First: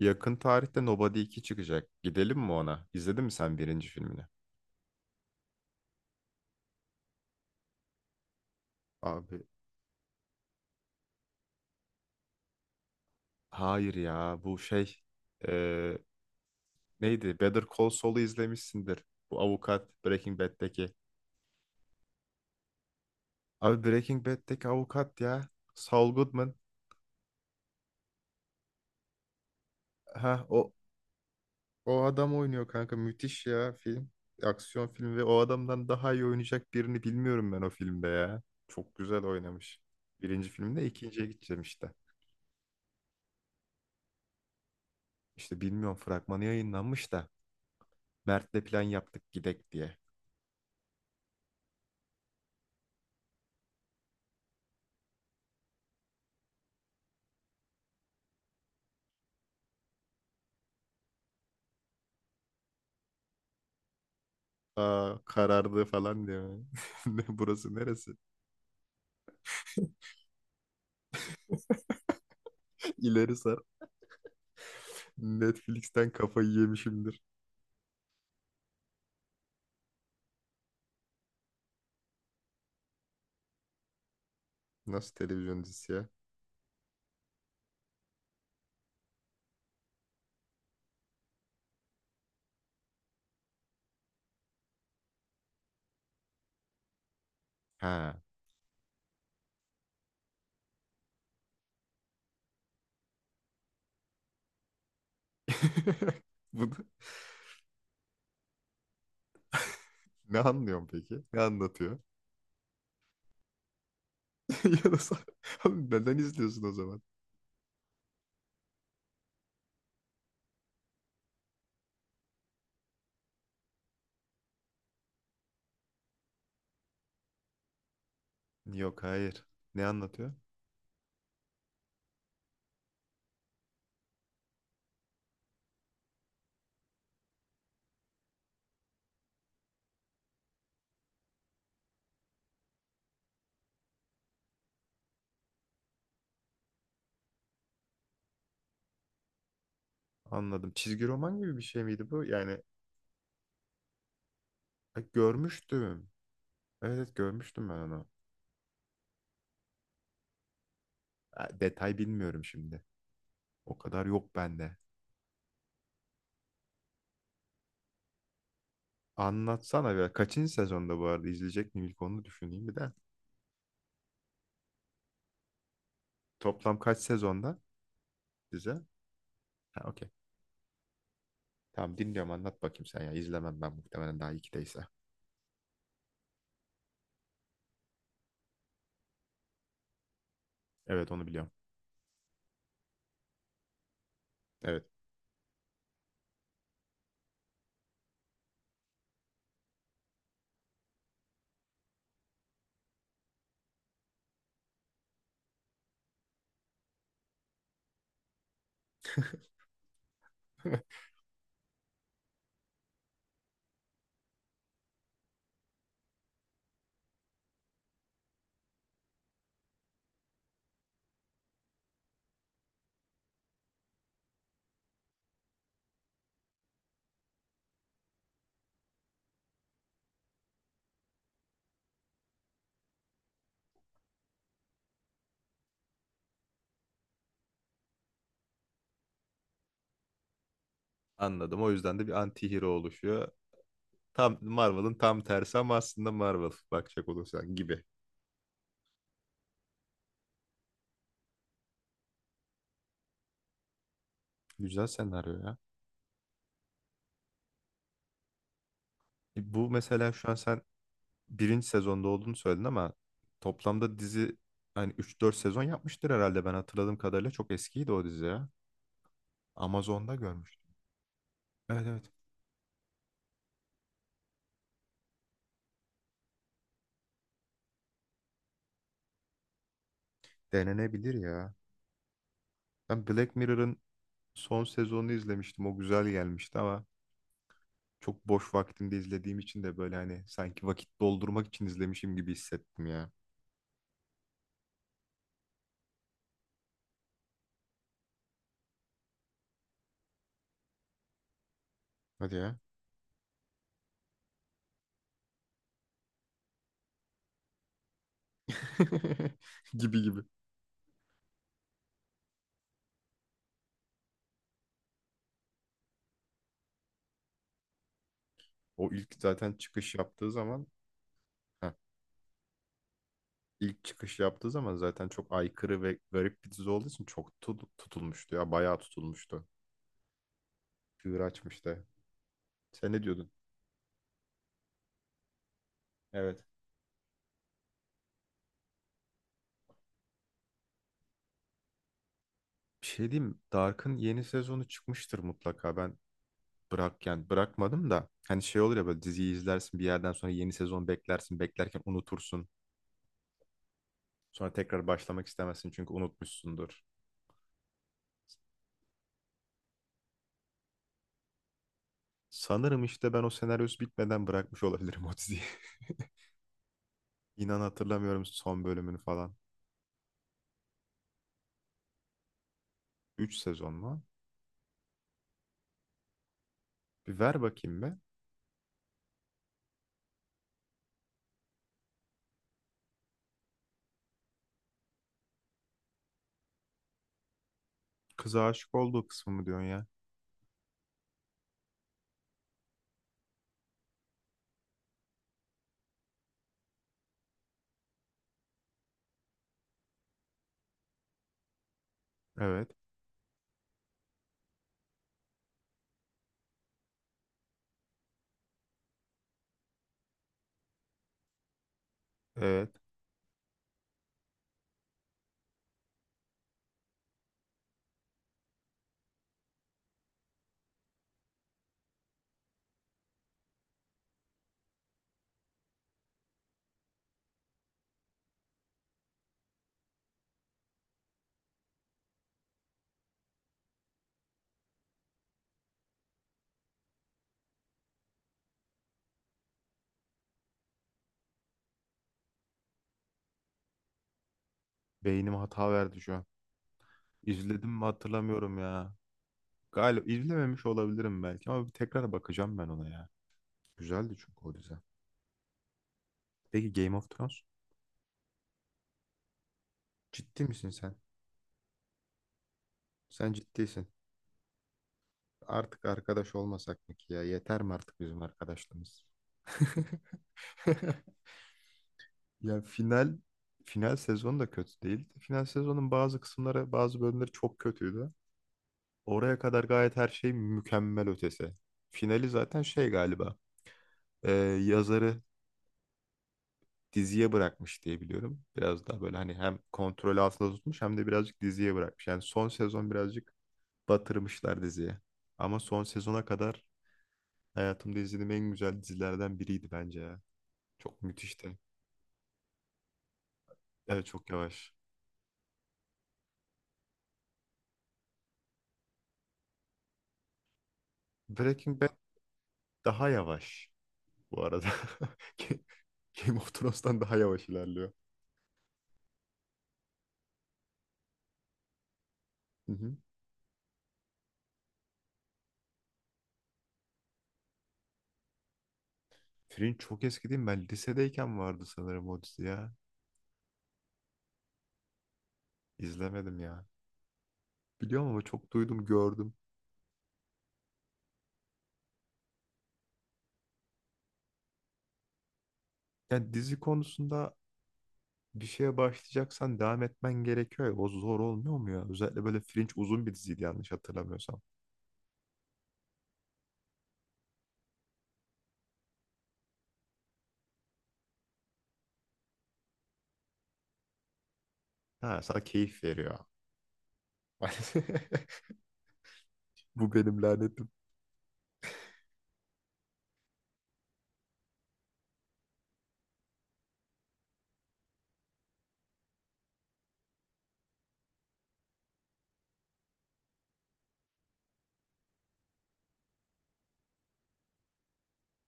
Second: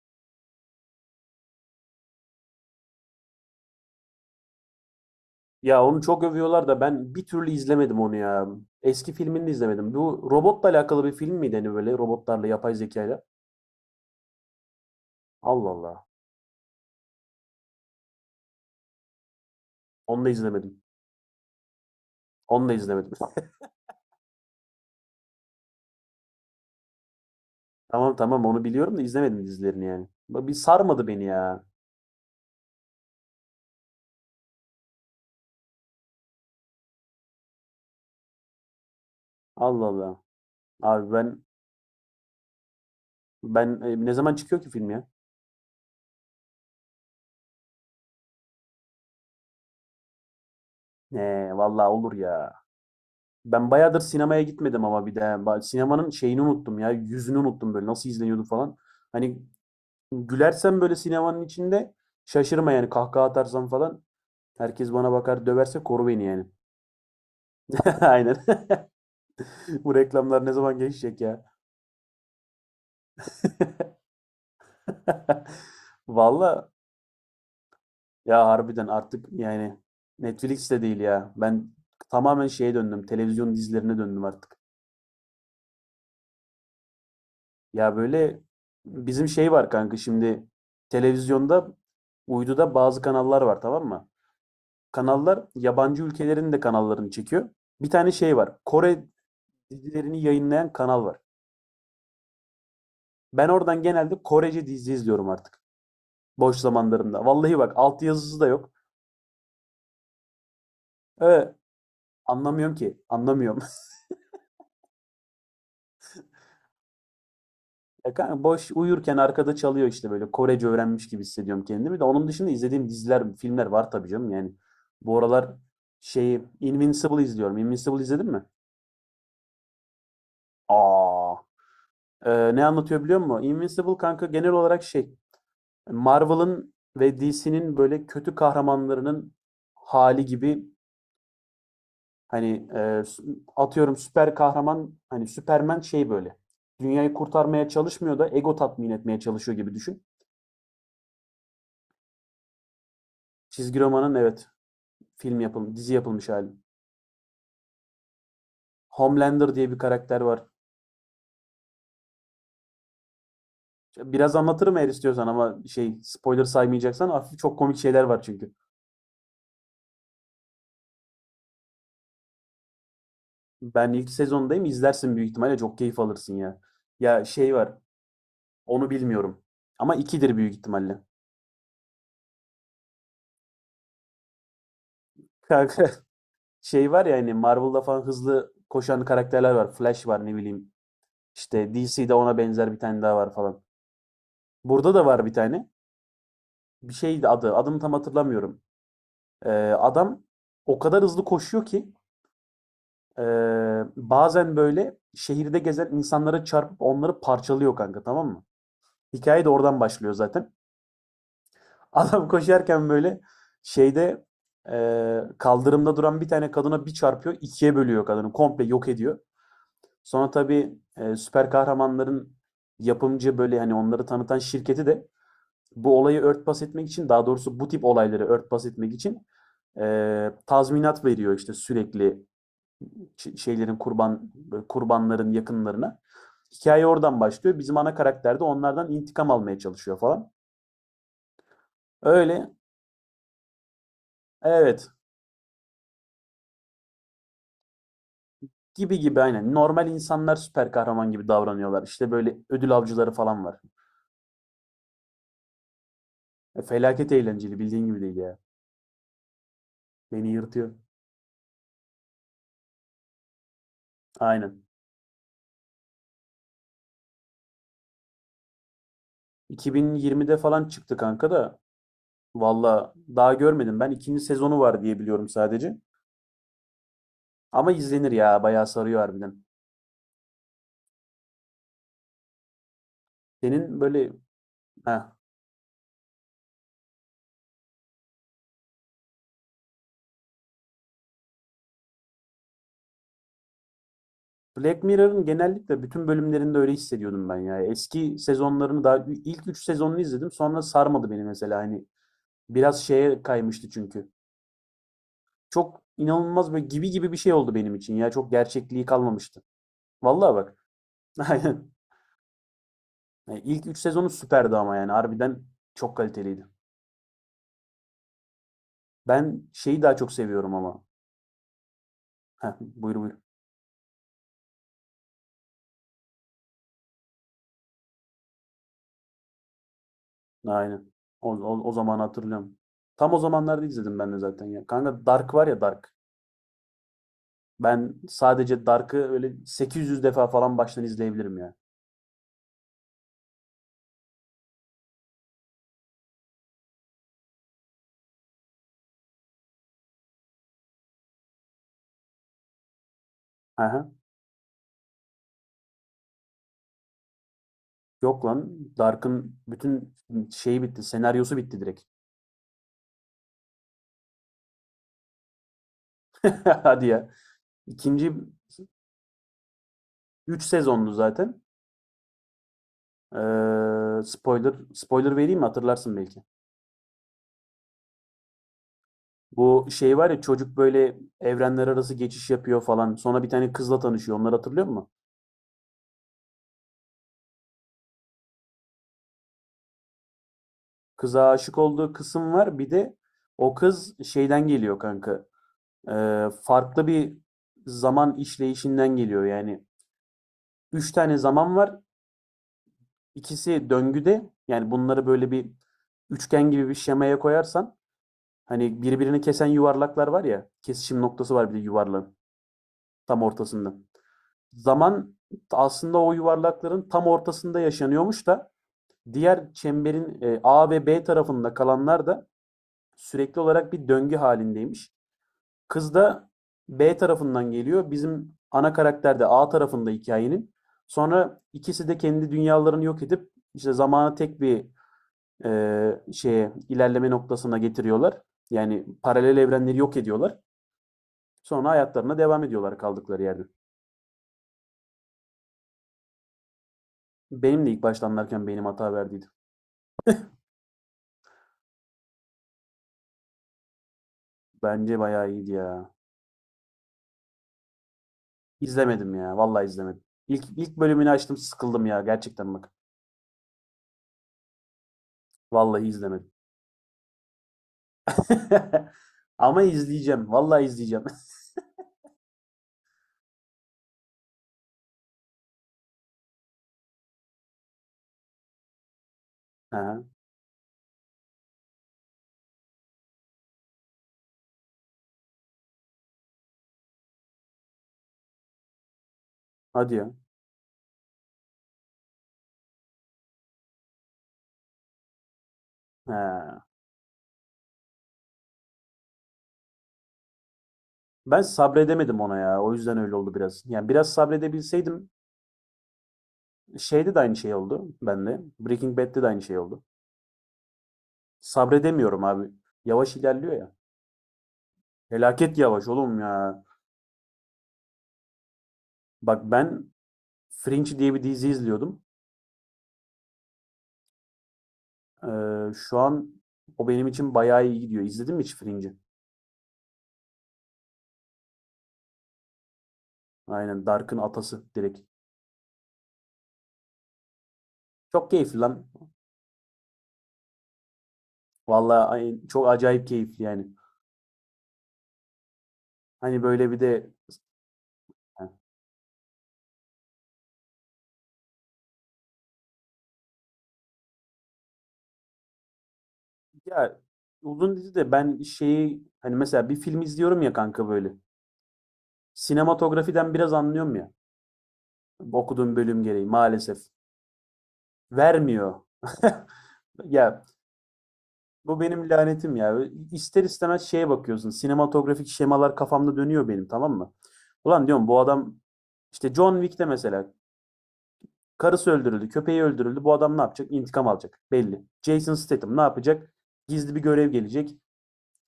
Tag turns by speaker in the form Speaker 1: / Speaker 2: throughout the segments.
Speaker 1: Yakın tarihte Nobody 2 çıkacak. Gidelim mi ona? İzledin mi sen birinci filmini?
Speaker 2: Ya onu çok övüyorlar da ben bir türlü izlemedim onu ya. Eski
Speaker 1: Abi
Speaker 2: filmini de izlemedim. Bu robotla alakalı bir film miydi hani böyle robotlarla yapay zekayla?
Speaker 1: hayır ya bu şey,
Speaker 2: Allah
Speaker 1: eee,
Speaker 2: Allah.
Speaker 1: neydi? Better Call Saul'u izlemişsindir. Bu avukat
Speaker 2: Onu da
Speaker 1: Breaking
Speaker 2: izlemedim.
Speaker 1: Bad'deki.
Speaker 2: Onu da izlemedim.
Speaker 1: Abi Breaking Bad'deki avukat ya. Saul Goodman.
Speaker 2: Tamam tamam, onu biliyorum da izlemedim dizilerini yani.
Speaker 1: Ha,
Speaker 2: Bir
Speaker 1: o
Speaker 2: sarmadı beni ya.
Speaker 1: o adam oynuyor kanka, müthiş ya film. Aksiyon filmi ve o adamdan daha iyi oynayacak birini bilmiyorum ben o filmde ya. Çok güzel oynamış.
Speaker 2: Allah Allah.
Speaker 1: Birinci filmde,
Speaker 2: Abi
Speaker 1: ikinciye
Speaker 2: ben
Speaker 1: gideceğim işte.
Speaker 2: ben ne zaman çıkıyor ki film ya?
Speaker 1: İşte bilmiyorum, fragmanı yayınlanmış da. Mert'le plan yaptık gidek diye.
Speaker 2: Ne vallahi olur ya. Ben bayağıdır sinemaya gitmedim ama bir de sinemanın şeyini unuttum ya. Yüzünü unuttum, böyle nasıl izleniyordu falan. Hani gülersen böyle sinemanın içinde şaşırma yani, kahkaha atarsam falan herkes bana
Speaker 1: Aa,
Speaker 2: bakar, döverse
Speaker 1: karardı
Speaker 2: koru beni
Speaker 1: falan diye.
Speaker 2: yani.
Speaker 1: Ne, burası neresi?
Speaker 2: Aynen. Bu reklamlar ne zaman geçecek ya?
Speaker 1: İleri sar. Netflix'ten kafayı
Speaker 2: Valla
Speaker 1: yemişimdir.
Speaker 2: ya, harbiden artık yani Netflix de değil ya. Ben tamamen şeye döndüm. Televizyon dizilerine döndüm artık.
Speaker 1: Nasıl televizyon dizisi ya?
Speaker 2: Ya böyle bizim şey var kanka, şimdi televizyonda, uyduda bazı kanallar var, tamam mı? Kanallar yabancı ülkelerin de kanallarını çekiyor. Bir tane
Speaker 1: Ha.
Speaker 2: şey var. Kore dizilerini yayınlayan kanal var. Ben oradan genelde Korece dizi izliyorum artık. Boş
Speaker 1: Bunu
Speaker 2: zamanlarımda. Vallahi bak, altyazısı da yok.
Speaker 1: ne anlıyorum peki? Ne
Speaker 2: Ee,
Speaker 1: anlatıyor?
Speaker 2: Anlamıyorum ki. Anlamıyorum.
Speaker 1: Ya da sen- Oğlum neden izliyorsun o zaman?
Speaker 2: Ya kanka boş uyurken arkada çalıyor işte, böyle Korece öğrenmiş gibi hissediyorum kendimi de. Onun dışında izlediğim diziler, filmler var tabii canım yani. Bu aralar şeyi Invincible izliyorum. Invincible izledin mi?
Speaker 1: Yok, hayır. Ne anlatıyor?
Speaker 2: Aa, ne anlatıyor biliyor musun? Invincible kanka, genel olarak şey, Marvel'ın ve DC'nin böyle kötü kahramanlarının hali gibi. Hani atıyorum, süper kahraman hani Superman şey böyle. Dünyayı kurtarmaya çalışmıyor da ego tatmin etmeye çalışıyor gibi düşün.
Speaker 1: Anladım. Çizgi roman gibi bir şey miydi bu? Yani
Speaker 2: Çizgi romanın, evet, film yapılmış, dizi
Speaker 1: görmüştüm.
Speaker 2: yapılmış hali.
Speaker 1: Evet, evet, görmüştüm ben onu.
Speaker 2: Homelander diye bir karakter var.
Speaker 1: Ha, detay bilmiyorum şimdi. O kadar yok
Speaker 2: Biraz anlatırım
Speaker 1: bende.
Speaker 2: eğer istiyorsan, ama şey, spoiler saymayacaksan hafif, çok komik şeyler var çünkü.
Speaker 1: Anlatsana biraz. Kaçıncı sezonda bu arada, izleyecek miyim ilk onu düşüneyim bir de.
Speaker 2: Ben ilk sezondayım, izlersin büyük ihtimalle çok keyif alırsın ya.
Speaker 1: Toplam kaç
Speaker 2: Ya şey
Speaker 1: sezonda
Speaker 2: var,
Speaker 1: bize?
Speaker 2: onu bilmiyorum,
Speaker 1: Ha,
Speaker 2: ama
Speaker 1: okey.
Speaker 2: ikidir büyük ihtimalle.
Speaker 1: Tamam, dinliyorum, anlat bakayım sen ya. İzlemem ben muhtemelen daha ikideyse.
Speaker 2: Kanka şey var ya, hani Marvel'da falan hızlı koşan karakterler var. Flash var, ne bileyim.
Speaker 1: Evet, onu biliyorum.
Speaker 2: İşte DC'de ona benzer bir tane daha var falan.
Speaker 1: Evet.
Speaker 2: Burada da var bir tane. Bir şeydi adı. Adını tam hatırlamıyorum. Ee, adam o kadar hızlı koşuyor ki, ee, bazen böyle şehirde gezen insanlara çarpıp onları parçalıyor kanka, tamam mı? Hikaye de oradan başlıyor zaten. Adam koşarken böyle şeyde, kaldırımda duran bir tane kadına bir çarpıyor, ikiye bölüyor kadını. Komple yok ediyor. Sonra tabii süper kahramanların yapımcı, böyle hani onları tanıtan şirketi de bu olayı örtbas etmek için, daha doğrusu bu tip olayları örtbas etmek için tazminat veriyor işte, sürekli şeylerin kurbanların yakınlarına. Hikaye oradan başlıyor. Bizim ana karakter de onlardan intikam almaya çalışıyor falan.
Speaker 1: Anladım. O yüzden de bir
Speaker 2: Öyle,
Speaker 1: anti-hero oluşuyor. Tam
Speaker 2: evet,
Speaker 1: Marvel'ın tam tersi ama aslında Marvel bakacak olursan gibi.
Speaker 2: gibi gibi aynen. Normal insanlar süper kahraman gibi davranıyorlar. İşte böyle ödül avcıları falan var.
Speaker 1: Güzel senaryo ya.
Speaker 2: Felaket eğlenceli, bildiğin gibi değil ya.
Speaker 1: E, bu mesela şu
Speaker 2: Beni
Speaker 1: an sen
Speaker 2: yırtıyor.
Speaker 1: birinci sezonda olduğunu söyledin ama toplamda dizi
Speaker 2: Aynen.
Speaker 1: hani üç dört sezon yapmıştır herhalde, ben hatırladığım kadarıyla çok eskiydi o dizi ya. Amazon'da
Speaker 2: 2020'de
Speaker 1: görmüştüm.
Speaker 2: falan çıktı kanka da,
Speaker 1: Evet, evet.
Speaker 2: Valla daha görmedim ben. İkinci sezonu var diye biliyorum sadece. Ama izlenir ya, bayağı sarıyor harbiden.
Speaker 1: Denenebilir ya. Ben Black Mirror'ın
Speaker 2: Senin böyle
Speaker 1: son sezonunu
Speaker 2: ha,
Speaker 1: izlemiştim. O güzel gelmişti ama çok boş vaktimde izlediğim için de böyle hani sanki vakit doldurmak için izlemişim gibi hissettim ya.
Speaker 2: Black Mirror'ın genellikle bütün bölümlerinde öyle hissediyordum ben ya. Eski sezonlarını, daha ilk üç sezonunu izledim, sonra sarmadı beni mesela, hani
Speaker 1: Hadi ya.
Speaker 2: biraz şeye kaymıştı çünkü. Çok inanılmaz böyle gibi gibi bir şey oldu benim için ya, çok gerçekliği kalmamıştı.
Speaker 1: Gibi gibi.
Speaker 2: Vallahi bak, aynen. Yani İlk üç sezonu süperdi ama, yani harbiden çok kaliteliydi.
Speaker 1: O ilk
Speaker 2: Ben
Speaker 1: zaten
Speaker 2: şeyi
Speaker 1: çıkış
Speaker 2: daha çok
Speaker 1: yaptığı
Speaker 2: seviyorum
Speaker 1: zaman,
Speaker 2: ama.
Speaker 1: heh,
Speaker 2: Heh, buyur buyur.
Speaker 1: ilk çıkış yaptığı zaman zaten çok aykırı ve garip bir dizi olduğu için çok tutulmuştu ya. Bayağı tutulmuştu.
Speaker 2: Aynen.
Speaker 1: Çığır
Speaker 2: O
Speaker 1: açmıştı.
Speaker 2: zamanı hatırlıyorum.
Speaker 1: Sen ne
Speaker 2: Tam o
Speaker 1: diyordun?
Speaker 2: zamanlarda izledim ben de zaten ya. Kanka Dark var ya, Dark.
Speaker 1: Evet.
Speaker 2: Ben sadece Dark'ı öyle 800 defa falan baştan izleyebilirim ya.
Speaker 1: Bir şey diyeyim mi? Dark'ın yeni sezonu çıkmıştır mutlaka. Ben bırak yani, bırakmadım da hani şey olur ya, böyle diziyi izlersin bir yerden sonra yeni sezon beklersin, beklerken unutursun.
Speaker 2: Aha.
Speaker 1: Sonra tekrar başlamak istemezsin çünkü unutmuşsundur.
Speaker 2: Yok lan. Dark'ın bütün şeyi bitti. Senaryosu bitti direkt.
Speaker 1: Sanırım işte ben o senaryosu bitmeden bırakmış olabilirim o diziyi.
Speaker 2: Hadi ya.
Speaker 1: İnan
Speaker 2: İkinci,
Speaker 1: hatırlamıyorum son bölümünü falan.
Speaker 2: 3 sezonlu zaten.
Speaker 1: 3 sezon mu?
Speaker 2: Spoiler vereyim mi? Hatırlarsın belki.
Speaker 1: Bir ver bakayım be.
Speaker 2: Bu şey var ya, çocuk böyle evrenler arası geçiş yapıyor falan. Sonra bir tane kızla tanışıyor. Onları hatırlıyor musun?
Speaker 1: Kıza aşık olduğu kısmı mı diyorsun ya?
Speaker 2: Kıza aşık olduğu kısım var. Bir de o kız şeyden geliyor kanka. Farklı bir zaman işleyişinden geliyor. Yani üç tane zaman var.
Speaker 1: Evet.
Speaker 2: İkisi döngüde. Yani bunları böyle bir üçgen gibi bir şemaya koyarsan, hani birbirini kesen yuvarlaklar var ya. Kesişim noktası var, bir de yuvarlağın
Speaker 1: Evet.
Speaker 2: tam ortasında. Zaman aslında o yuvarlakların tam ortasında yaşanıyormuş da, diğer çemberin A ve B tarafında kalanlar da sürekli olarak bir döngü halindeymiş. Kız da B tarafından geliyor. Bizim ana karakter de A tarafında hikayenin. Sonra ikisi de kendi dünyalarını yok edip işte zamanı tek bir şeye, ilerleme noktasına getiriyorlar. Yani paralel evrenleri yok ediyorlar. Sonra hayatlarına devam ediyorlar kaldıkları yerde.
Speaker 1: Beynim hata verdi şu an.
Speaker 2: Benim
Speaker 1: İzledim
Speaker 2: de
Speaker 1: mi
Speaker 2: ilk başlanırken
Speaker 1: hatırlamıyorum
Speaker 2: benim hata
Speaker 1: ya.
Speaker 2: verdiydi.
Speaker 1: Galiba izlememiş olabilirim belki, ama bir tekrar bakacağım ben ona ya. Güzeldi çünkü o dizi.
Speaker 2: Bence bayağı iyiydi ya.
Speaker 1: Peki Game of Thrones?
Speaker 2: İzlemedim ya. Vallahi izlemedim.
Speaker 1: Ciddi
Speaker 2: İlk,
Speaker 1: misin
Speaker 2: ilk
Speaker 1: sen?
Speaker 2: bölümünü açtım, sıkıldım ya gerçekten bak.
Speaker 1: Sen ciddisin. Artık
Speaker 2: Vallahi izlemedim.
Speaker 1: arkadaş olmasak mı ki ya? Yeter mi artık bizim arkadaşlığımız?
Speaker 2: Ama izleyeceğim. Vallahi izleyeceğim.
Speaker 1: Ya, final sezonu da kötü değildi. Final sezonun bazı kısımları, bazı bölümleri çok kötüydü. Oraya kadar gayet
Speaker 2: Ha.
Speaker 1: her şey mükemmel ötesi. Finali zaten şey galiba, e, yazarı diziye bırakmış diye biliyorum. Biraz daha böyle hani hem
Speaker 2: Hadi ya.
Speaker 1: kontrol altında tutmuş hem de birazcık diziye bırakmış. Yani son sezon birazcık batırmışlar diziye. Ama son
Speaker 2: He.
Speaker 1: sezona kadar hayatımda izlediğim en güzel dizilerden biriydi bence ya. Çok
Speaker 2: Ben
Speaker 1: müthişti.
Speaker 2: sabredemedim ona ya. O yüzden öyle oldu biraz. Yani
Speaker 1: Evet,
Speaker 2: biraz
Speaker 1: çok yavaş.
Speaker 2: sabredebilseydim, şeyde de aynı şey oldu bende. Breaking Bad'de de aynı şey oldu.
Speaker 1: Breaking Bad
Speaker 2: Sabredemiyorum abi.
Speaker 1: daha
Speaker 2: Yavaş ilerliyor
Speaker 1: yavaş
Speaker 2: ya.
Speaker 1: bu arada.
Speaker 2: Felaket
Speaker 1: Ga-
Speaker 2: yavaş oğlum
Speaker 1: Game of
Speaker 2: ya.
Speaker 1: Thrones'tan daha yavaş ilerliyor.
Speaker 2: Bak ben Fringe diye bir dizi izliyordum.
Speaker 1: Hı hı.
Speaker 2: Şu an o benim için bayağı iyi gidiyor. İzledin mi hiç Fringe'i?
Speaker 1: Fringe çok eski değil mi? Ben lisedeyken vardı sanırım o dizi ya.
Speaker 2: Aynen, Dark'ın atası direkt.
Speaker 1: İzlemedim ya. Biliyorum ama
Speaker 2: Çok
Speaker 1: çok
Speaker 2: keyifli
Speaker 1: duydum,
Speaker 2: lan.
Speaker 1: gördüm.
Speaker 2: Vallahi çok acayip keyifli yani.
Speaker 1: Yani
Speaker 2: Hani
Speaker 1: dizi
Speaker 2: böyle bir de
Speaker 1: konusunda bir şeye başlayacaksan devam etmen gerekiyor ya. O zor olmuyor mu ya? Özellikle böyle Fringe uzun bir diziydi yanlış hatırlamıyorsam.
Speaker 2: Ya, uzun dizi de ben şeyi, hani mesela bir film izliyorum ya kanka böyle. Sinematografiden biraz anlıyorum ya.
Speaker 1: Ha, sana
Speaker 2: Okuduğum
Speaker 1: keyif
Speaker 2: bölüm
Speaker 1: veriyor.
Speaker 2: gereği maalesef. Vermiyor.
Speaker 1: Bu benim
Speaker 2: Ya
Speaker 1: lanetli
Speaker 2: bu benim lanetim ya. İster istemez şeye bakıyorsun. Sinematografik şemalar kafamda dönüyor benim, tamam mı? Ulan diyorum, bu adam, işte John Wick'te mesela karısı öldürüldü, köpeği öldürüldü. Bu adam ne yapacak? İntikam alacak. Belli. Jason Statham ne yapacak? Gizli bir görev gelecek.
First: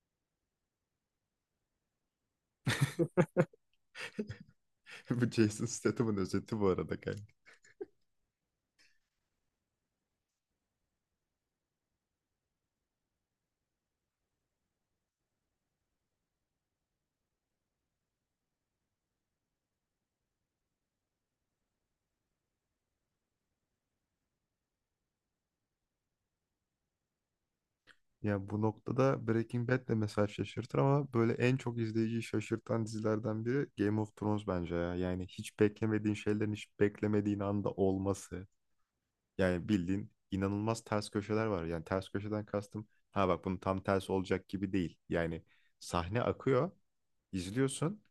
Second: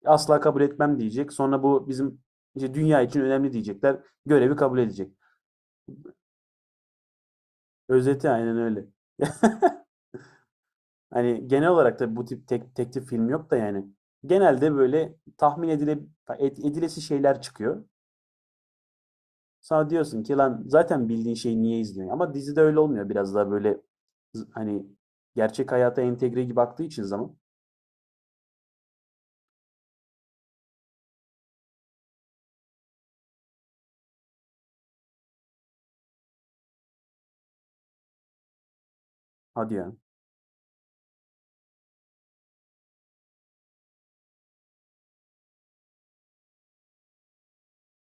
Speaker 2: Asla kabul etmem diyecek. Sonra bu bizim işte dünya için önemli diyecekler. Görevi kabul edecek.
Speaker 1: Bu Jason Statham'ın özeti bu arada kanka.
Speaker 2: Özeti aynen öyle. Hani genel olarak da bu tip teklif film yok da yani. Genelde böyle tahmin edilesi şeyler çıkıyor. Sonra diyorsun ki lan, zaten bildiğin şeyi niye izliyorsun? Ama dizide öyle olmuyor. Biraz daha böyle, hani gerçek hayata entegre gibi baktığı için zaman.
Speaker 1: Ya bu noktada Breaking Bad de mesela şaşırtır ama böyle en çok izleyiciyi şaşırtan dizilerden biri Game of Thrones bence ya. Yani hiç beklemediğin şeylerin hiç beklemediğin anda olması. Yani
Speaker 2: Hadi ya.
Speaker 1: bildiğin inanılmaz ters köşeler var. Yani ters köşeden kastım, ha bak, bunun tam tersi olacak gibi değil. Yani sahne akıyor, izliyorsun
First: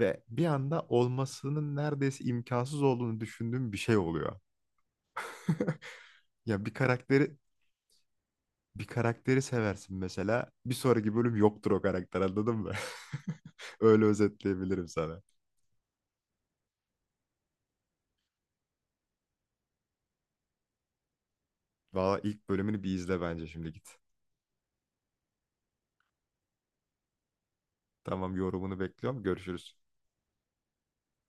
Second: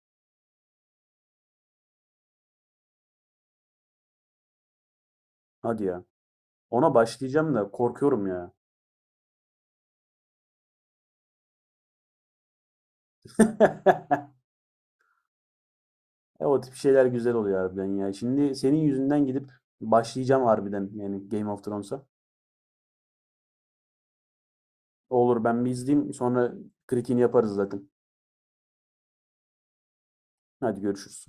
Speaker 1: ve bir anda olmasının neredeyse imkansız olduğunu düşündüğün bir şey oluyor.
Speaker 2: Hadi ya.
Speaker 1: Ya bir
Speaker 2: Ona
Speaker 1: karakteri
Speaker 2: başlayacağım da korkuyorum ya.
Speaker 1: bir karakteri seversin mesela. Bir sonraki bölüm yoktur o karakter, anladın mı? Öyle özetleyebilirim sana.
Speaker 2: O tip şeyler güzel oluyor harbiden ya. Şimdi senin yüzünden gidip başlayacağım harbiden, yani Game of Thrones'a.
Speaker 1: Valla ilk bölümünü bir izle bence, şimdi git.
Speaker 2: Olur, ben bir izleyeyim, sonra kritiğini yaparız zaten.
Speaker 1: Tamam, yorumunu bekliyorum. Görüşürüz.
Speaker 2: Hadi görüşürüz.